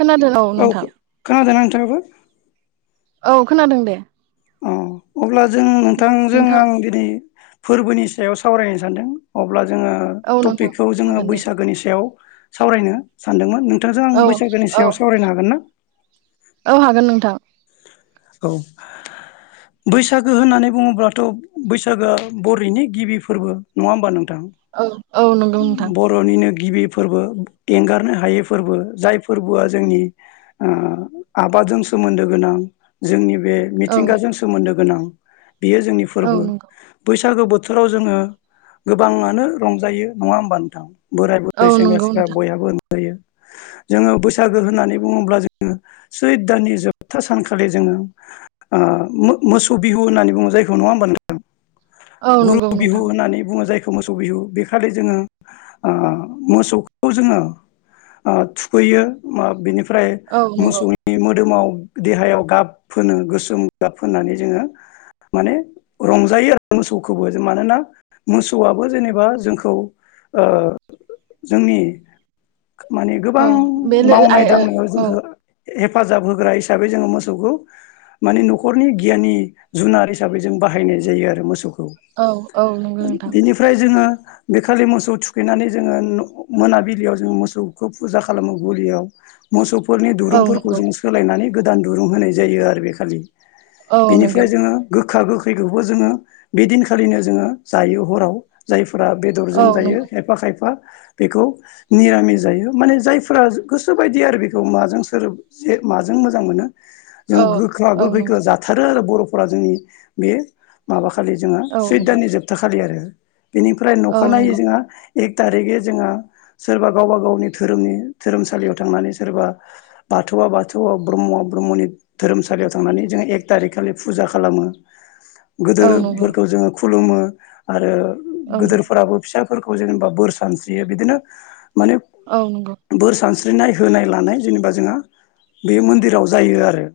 खोनादों औ नोंथां। दाबो औ खोनादों दे। अ अब्ला। जों नोंथांजों नोंथां आं दिनै फोरबोनि सायाव सावरायनो सानदों अब्ला जोङो औ नोंथां टपिकखौ जोङो हागोन दे बैसागोनि सायाव सावरायनो सानदोंमोन नों औ औ औ हागोन नोंथां। औ बैसागो होननानै बुङोब्लाथ' बैसागोआ बर'नि गिबि फोरबो नङा होमबा नों औ औ नंगौ नोंथां। गिबि फोरबो एंगारनो हायै फोरबो जाय फोरबोआ जोंनि आ आबादजों सोमोन्दो गोनां जोंनि बे औ मिथिंगाजों सोमोन्दो गोनां। बेयो जोंनि औ फोरबो बैस नंगौ बैसागो बोथोराव जोंङो गोबांङानो रंजायो नंङा होमबा नोंथां? बोराय, औ बुरै, सेंग्रा, नंगौ सिख्ला नोंथां बयहाबो जोंङो बैसागो होननानै बुंङोब्ला जोंङो सैद दाननि जो जोबथा सानखालि जोंङो मोसौ बिहु होननानै बुंङो जायखौ नंङा होमबा नोंथां? औ गुरु नंगौ बिहु नोंथां होननानै बुंङो जाय मोसौ बिहु बे खालि जोंङो मोसौखौ जोंङो थुखैयो फ्राय औ नंगौ मोसौनि मोदोमाव देहायाव गाब फोनो गोसोम गाब फुननानै जों रं जायो मोसौखौ बो मानोना मोसौ आबो जेनेबा जोंखौ ओ जोंनि माने औ गोबां बे लो आइ मावनाय दांनायाव ओ औ जोंखौ हेफाजाब होग्रा हि हिसाबै जोंङो मोसौखौ माने न'खरनि गियाननि जुनार हिसाबै जों बाहायनाय जायो आरो मोसौखौ। औ बेनिफ्राय जोंङो बेखालि मोसौ थुखैनानै जोंङो न' मोनाबिलियाव जोंङो मोसौखौ फुजा खालामो गलियाव मोसौ फोरनि औ दुरुंफोरखौ नंगौ जों सोलायनानै गोदान दुरुं होनाय जायो आरो बे खालि। औ नंगौ बेनिफ्राय जोंङो गो खा गोखैखौबो जों बे दिनखालिनो जों हराव फोरा औ बेदरजों जायो नंगौ खायफा खायफा बेखौ निरामि जायो माने जायफ्रा गोसो बायदि आरो बेखौ माजों सोर जे माजों जां मोनो जों औ गोखा औ गोखैखौ नंगौ जाथारो बर' फोरा जोंनि बे माबा खालि जोंङो औ सोद नंगौ दाननि जोबथा खालि आरो। [unintelligible] बेनिफ्राय औ नखानायै नंगौ जोंङो एक थारिगै जोंहा सोरबा गावबा गावनि धोरोमनि धोरोमसालियाव थांनानै सोरबा बाथौआ बाथौआव ब्रह्म ब्रह्मनि धोरोमसालियाव थांनानै जोंङो एक थारिक खालि फुजा खालामो। औ नंगौ गोदोरफोरखौ जोंङो खु खुलुमो आरो। औ नंगौ गोदोरफोराबो फिसा फोरखौ जेनेबा बोर सानस्रियो बिदिनो माने औ नंगौ बोर सानस्रि नाय होनाय लानाय जेनेबा जोंहा बे मन्दिराव जायो आरो।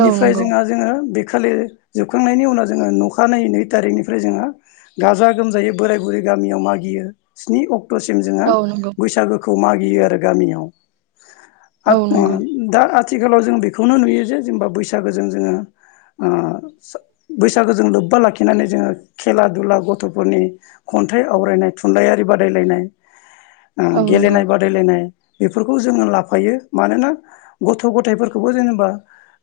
औ नंगौ औ नंगौ जोंहा जोंङो बे खालि जोबखांनायनि उनाव जोङो नखानायै नै थारिखनिफ्राय जोङो गाजा गोमजायै बोराय बुरै गामियाव मागियो स्नि अक्ट टसिम जोङा औ नंगौ बैसागुखौ खौ मागियो आरो गामियाव औ नंगौ दा आथिखालाव जों बेखौनो नुयो जे जेनेबा बैसागोजों जोङो ओ बैसागोजों लोब्बा लाखिनानै जोङो खेला दुला गथ'फोरनि खन्थाइ आवरायनाय थुनलाइयारि बादायलायनाय ओ औ नंगौ गेलेनाय बादायलायनाय बेफोरखौ जोङो लाफायो मानोना गथ' गथायाइफोरखौबो जेनेबा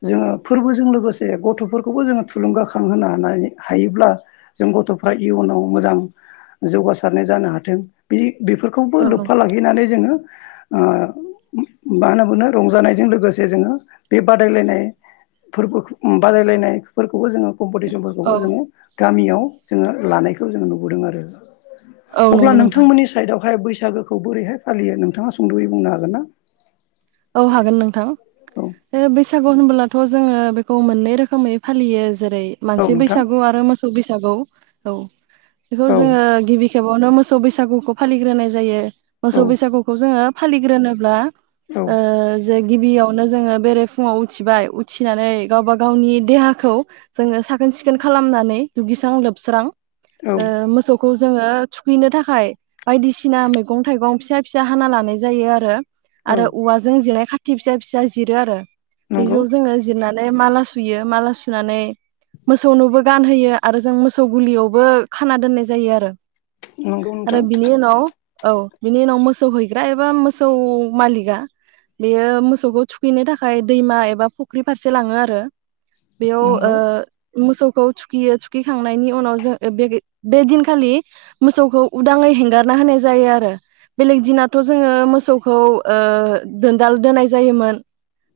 जोङो फोरबोजों लोगोसे गथ'फोरखौबो जोङो थुलुंगाखां होनोनो हानाय हायोब्ला जों गथ'फ्रा इयुनाव मोजां जौगासारनाय जानो हाथों बि बेफोरखौबो लोब्फा लाखिनानै जोङो ओ माहोना बुंदों रंजानायजों लोगोसे जोङो बे बादायलायनाय फोरबो बादायलायनायफोरखौबो जोङो कम्पिटिसनफोरखौबो औ जोङो गामियाव जोङो लानायखौ जोङो नुबोदों आरो औ अब्ला नंगौ नोंथां नोंथांमोननि साइदआवहाय बैसो बैसागोखौ बोरैहाय फालियो नोंथाङा सुंद'यै बुंनो हागोन ना? औ हागोन नोंथां औ बे बैसागु होनबोलाथ' जोङो बेखौ मोननै रोखोमै फालियो जेरै औ मानसि नोंथां बैसागु आरो मोसौ बै नंगौ औ बेखौ औ जोङो गिबि खेबावनो मोसौ बैसागुखौ फालिग्रोनाय जायो औ मोसौ बैसागुखौ जोङो फालिग्रोनोब्ला ओ जे गिबियावनो जोङो बेरे फुङाव उथिबाय उथिनानै गावबा गावनि देहाखौ जोङो साखोन सिखोन खालामनानै दुगैस्रां लोबस्रां औ ओ मोसौ खौ जोङो थुखैनो थाखाय बायदिसिना मैगं थाइगं फिसा फिसा हाना लानाय जायो आरो औ फुजिनाय खाथि फिसा फिसा जिरो आरो नंगौ बेखौ जोङो जिरनानै ने माला सुयो माला सुनानै मोसौनोबो गानहोयो आरो जों मोसौ गुलियावबो खाना दोननाय जायो आरो नंगौ आरो नोंथां बिनि उनाव औ बिनि उनाव मोसौ हैग्रा एबा मोसौ मालिगा बेयो मोसौखौ थुखैनो थाखाय दैमा एबा फुख्रि फारसे लाङो आरो बेयाव ओ नंगौ मोसौखौ थुखियो थुखिखांनायनि उनाव जों बे बे दिनखालि मोसौखौ उदाङै हेंगारना होनाय जायो आरो बेलेग दिनाथ' जोङो मोसौखौ ओ दोनदाल दोनाय जायोमोन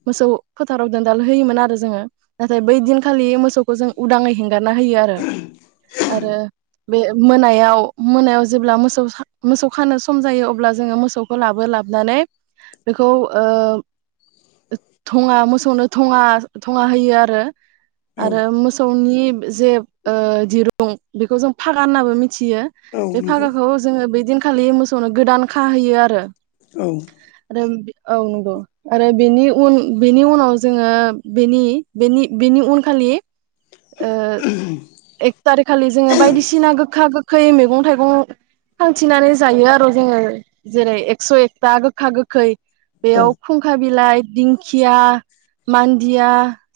मोसौ फोथाराव दोनदाल होयोमोन आरो जोङो नाथाय बै दिनखालि मोसौखौ जों उदाङै हेंगारना होयो आरो आरो बे मोनायाव मोनायाव जेब्ला मोसौ मोसौ खानो सम जायो अब्ला जोङो मोसौखौ लाबो लाबनानै बेखौ ओ थङा मोसौनो थङा थङा होयो आरो औ आरो मोसौनि जे ओ दिरुं बेखौ जों फागा होननाबो मि मिथियो औ बे नंगौ फागाखौ जोङो बेदिन खालि मोसौनो गोदान खाहैयो आरो औ आरो बे औ नंगौ आरो बेनि उन बेनि उनाव जोङो बिनि बेनि बिनि उनखालि ओ एक थारिख खालि जोङो बायदिसिना गोखा गोखै मैगं थाइगं खान्थिंनानै जायो आरो जोङो जेरै एकस एकथा गोखा गोखै औ बेयाव खुंखा बिलाइ दिंखिया मान्दिया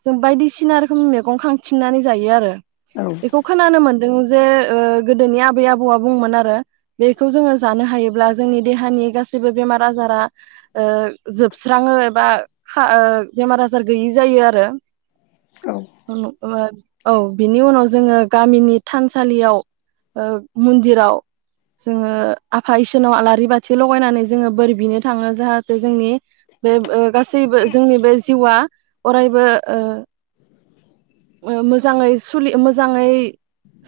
जों बायदिसिना रोखोम मैगं खांथिंनानै जायो आरो औ बेखौ खोनानो मोन दों जे ओ गोदोनि आबै आबौआ बुंमोन आरो बेखौ जोङो जानो हायोब्ला जोंनि देहानि गासैबो बेमार आजारा ओ जोबस्राङो एबा खा ओ बेमार आजार गैयि जायो आरो औ [unintelligible] औ बिनि उनाव जोङो गामिनि थानसालियाव ओ मन्दिराव जोङो आफा इसोनाव आलारि बाथि लगायनानै जोङो बोर बिनो थाङो जाहाथे जोंनि बे ओ गासैबो जोंनि बे जिउआ अरायबो ओ मो मोजाङै सु सोलि मोजाङै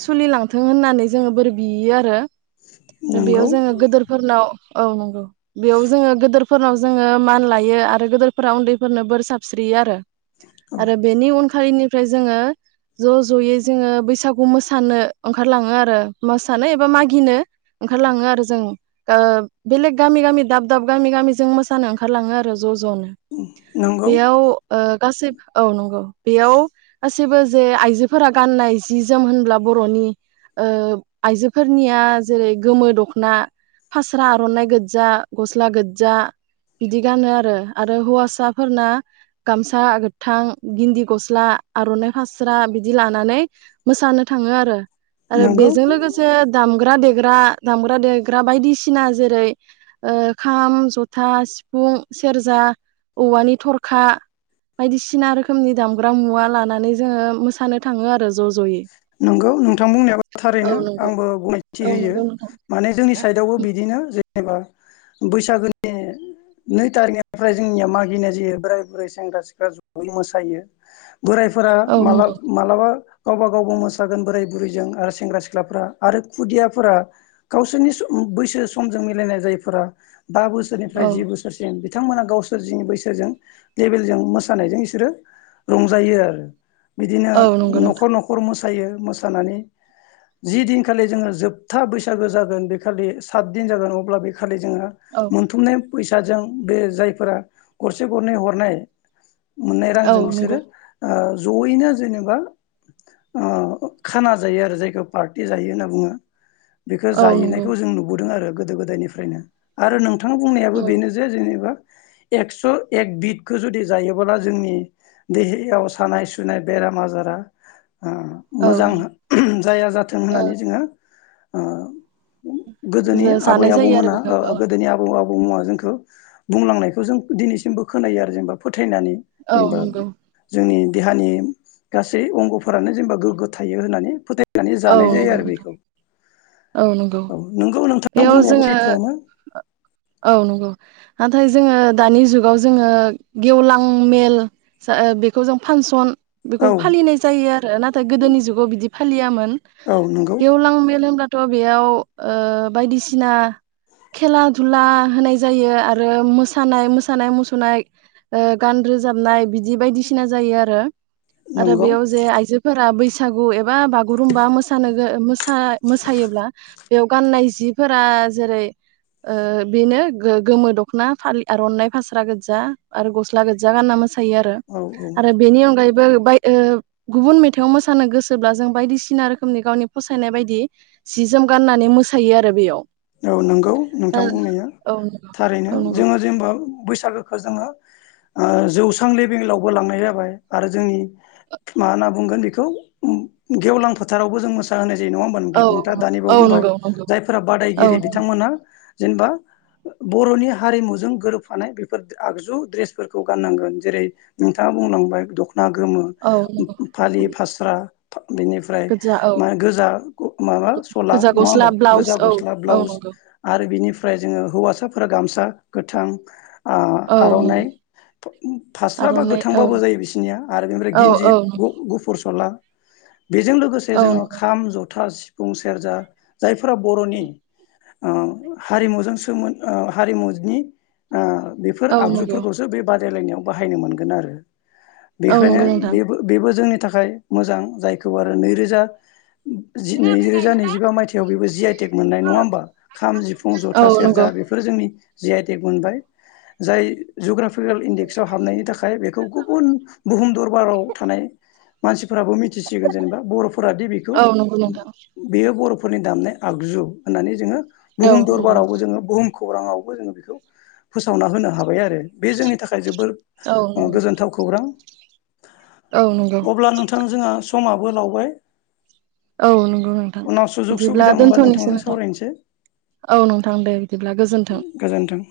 सोलिलांथों होननानै जोङो बोर बियो आरो आरो बेयाव नंगौ जोङो गोदोरफोरनाव औ नंगौ बेयाव जोङो गोदोरफोरनाव जोङो मान लायो आरो गोदोरफोरा उन्दैफोरनो बोर सारस्रियो आरो औ आरो बेनि उनखालिनि निफ्राय जोङो ज'ज' जयै जोङो बैसागु मोसानो ओंखारलाङो आरो मोसानो एबा मागिनो ओंखारलाङो आरो जों ओ बेलेग गामि गामि दाब दाब गामि गामि जों मोसानो ओंखारलाङो आरो ज' ज' नो नंगौ बेयाव ओ गासै औ नंगौ बेयाव गास गासिबो जे आइजो फोरा गाननाय जि जोम होनब्ला बरनि ओ आइजोफोरनिया जेरै गोमो दखना फास्रा आरनाइ गोजा गस्ला गोजा बिदि गानो आरो आरो हौवासाफोरना गामसा गोथां गिन्दि गस्ला आरनाइ फास्रा बिदि बिदि लानानै मोसानो थाङो आरो आरो नंगौ बेजों लोगोसे दाम दामग्रा देग्रा दामग्रा देग्रा बायदिसिना जेरै ओ खाम, जथा, सिफुं, सेरजा औवानि थरखा बायदिसिना रोखोमनि दामग्रा मुवा लानानै जोङो मोसानो थाङो आरो ज' ज'यै नंगौ नोंथां बुंनायाबो औ थारैनो नंगौ आंबो गनायथि औ होयो नंगौ नोंथां माने जोंनि साइडआवबो बिदिनो जे। जेनेबा बैसागोनि नै थारिखनिफ्राय जोंनिया मागिनाय जायो बोराय बुरै सेंग्रा सिख्ला जयै मोसायो। बोरायफोरा औ माला नंगौ मालाबा। गावबा गावबो मोसागोन बोराय बुरैजों आरो सेंग्रा सिख्लाफोरा आरो खुदियाफोरा गावसोरनि सम बैसो समजों मिलायनाय जायफोरा। बा बोसोरनिफ्राय औ जि बोसोरसिम बि। थांमोना गावसोर जिनि बैसोजों लेबेलजों मोसानायजों इसोरो रंजायो आरो। बिदिनो औ नंगौ न'ख नोंथां नखर मोसायो मोसानानै जि दिनखालि जोङो जोबथा बैसागो जागोन बेखालि सात दिन जागोन अब्ला। खालि जोङो औ मोनथुमनाय [inaudible] साजों बे जायफोरा गरसे गरनै हरनाय। मोननाय औ रांजों नंगौ बिसोरो। जयैनो जेनेबा। खाना जायो आरो जायखौ पार्टि जायो होनना बुङो। बेखो औ नंगौ जायैनायखौ जों नुबोदों आरो। गोदो गोदायनिफ्रायनो आरो नों। थां बुंनायाबो औ बेनो जे जेनेबा। एक्स' एक बिदखो जुदि जायोबोला जोंनि देहेयाव सानाय सुनाय बेराम आजारा। औ मोजां जाया जाथों होननानै जोङो। [inaudible] गोदोनि आबै जानाय जायो आरो आबौमोना बेखौ औ गोदोनि आबौ आ अमाजोंखो बुंलांनायखौ जों दिनैसिमबो खोनायो आरो जेनेबा। थैनानै औ जेनेबा नंगौ जोंनि। देहानि गा अंगफोरानो जेनेबा गोगो थायो होननानै फोथाय। नानै औ जानाय जायो नंगौ आरो बेखौ। औ नोंगौ नोंगौ नोंथां बेयाव बुंनायाबो जोङो सैथोआनो औ नोंगौ। नाथाय जोङो दानि जुगाव जोङो गेवलां मेल बेखौ जों फांसन। बेखौ औ फालिनाय जायो आरो नाथाय गोदोनि जुगाव बिदि। फालियामोन। औ नंगौ गेवलां मेल होमब्ला। थ' बेयाव ओ बायदिसिना खेला धुला होनाय जायो आरो मोसानाय मोसानाय मुसुरनाय ओ गान रोजाबनाय बिदि बायदिसिना जायो आरो। आरो नंगौ बेयाव जे आइजोफोरा बैस थागौ एब बा बागुरुमबा मोसानो गो मोसा मोस बेयाव गाननाय जिफोरा जेरै बेनो गो गोमो दख'ना फालि आरनाइ फास्रा गोदजा आरो गस्ला गोदजा गानना मोसा थायो आरो औ आरो औ बेनि अनगायै बो बाय गुबुन मेथाइआव मोसानो गोसोब्ला जों बायदिसिना रोखोमनि गावनि फसायनाय बायदि। सि जोम गाननानै मोसायो आरो बेयाव। औ नोंगौ नोंथां बुंनाया ओ थारैनो औ नंगौ जोङो जेनेबा बैसागोखौ जोङो। जौस्रां लेबेलावबो लांनाय जाबाय आरो जोंनि मा होनना बुंगोन बेखौ गेवलां फोथारावबो जों मोसाहोनाय जा - नङ औ नंगौ नोंथाङा दानि औ बेयाव बुंबाय नंगौ नंगौ जायफोरा बादाय औ गिरि नंगौ बिथांमोना जेनेबा बर'नि हारिमुजों गोरोबफानाय बेफोर आगजु द्रेसफोरखौ गाननांगोन जेरै नोंथाङा बुंलांबाय दख'ना ना गोमो औ नंगौ फालि फास्रा बेनिफ्राय गोजा औ मा गोजा माबा सला गोजा नङा गस्ला होमबा ब्लाउस गोजा औ गस्ला औ ब्लाउस नंगौ आरो आरो बिनिफ्राय जोङो हौवासाफोरा गामसा गोथां औ नंगौ आ-आर'नाइ फास्राबा आर'नाइ औ गोथांबाबो जायो बिसनिया आरो बेनिफ्राय औ गिन्जि औ नंगौ गुफुर सला बेजों लोगोसे औ जोङो नंगौ खाम जथा सिफुं सेरजा जायफोरा बर'नि हारिमुजों सोमोनद हारिमुनि ओ बेफोर औ नंगौ आगजुफोरखौसो बे बा रादायलायनायाव बाहायनो मोनगोन आरो। औ बेखायनो नंगौ नोंथां बेबो बेबो जोंनि नि थाखाय मोजां जायखौ आरो नैरोजा जि नैरोजा नैजिबा मायथाइयाव बेबो जि आइ टेक नाय नंङा होनबा खाम जिफुं औ जथा नंगौ सेरजा बेफोरो जोंनि जि आइ टेट मोनबाय जाय जग्राफिकेल इडेक्सआव हाबनायनि थाखाय बेखौ गुबुन बुहुम दरबाराव थानाय मा फोराबो मिथिसिगोन जेनेबा बर'फोरााद बेखौ औ नंगौ नोंथां बेयो बर' फोरनि दामनाय आगजु होननानै जोङो औ बुहुम नंगौ दरबारावबो जोङो बुहुम खौराङावबो जोङो बेखौ फोसावना होनो हाबाय आरो बे जोंनि थाखाय जोबोर औ नंगौ गोजोनथाव खौरां। औ नंगौ अब्ला नोंथां जोंहा समा बो लावबाय औ नंगौ नोंथां उनाव सुजुग बिदिब्ला सुबिदा मोनबा दोनथ'नोसो नोंथांजों ना सावरायनोसै औ नोंथां दे बिदिब्ला गोजोन्थो गोजोन्थों।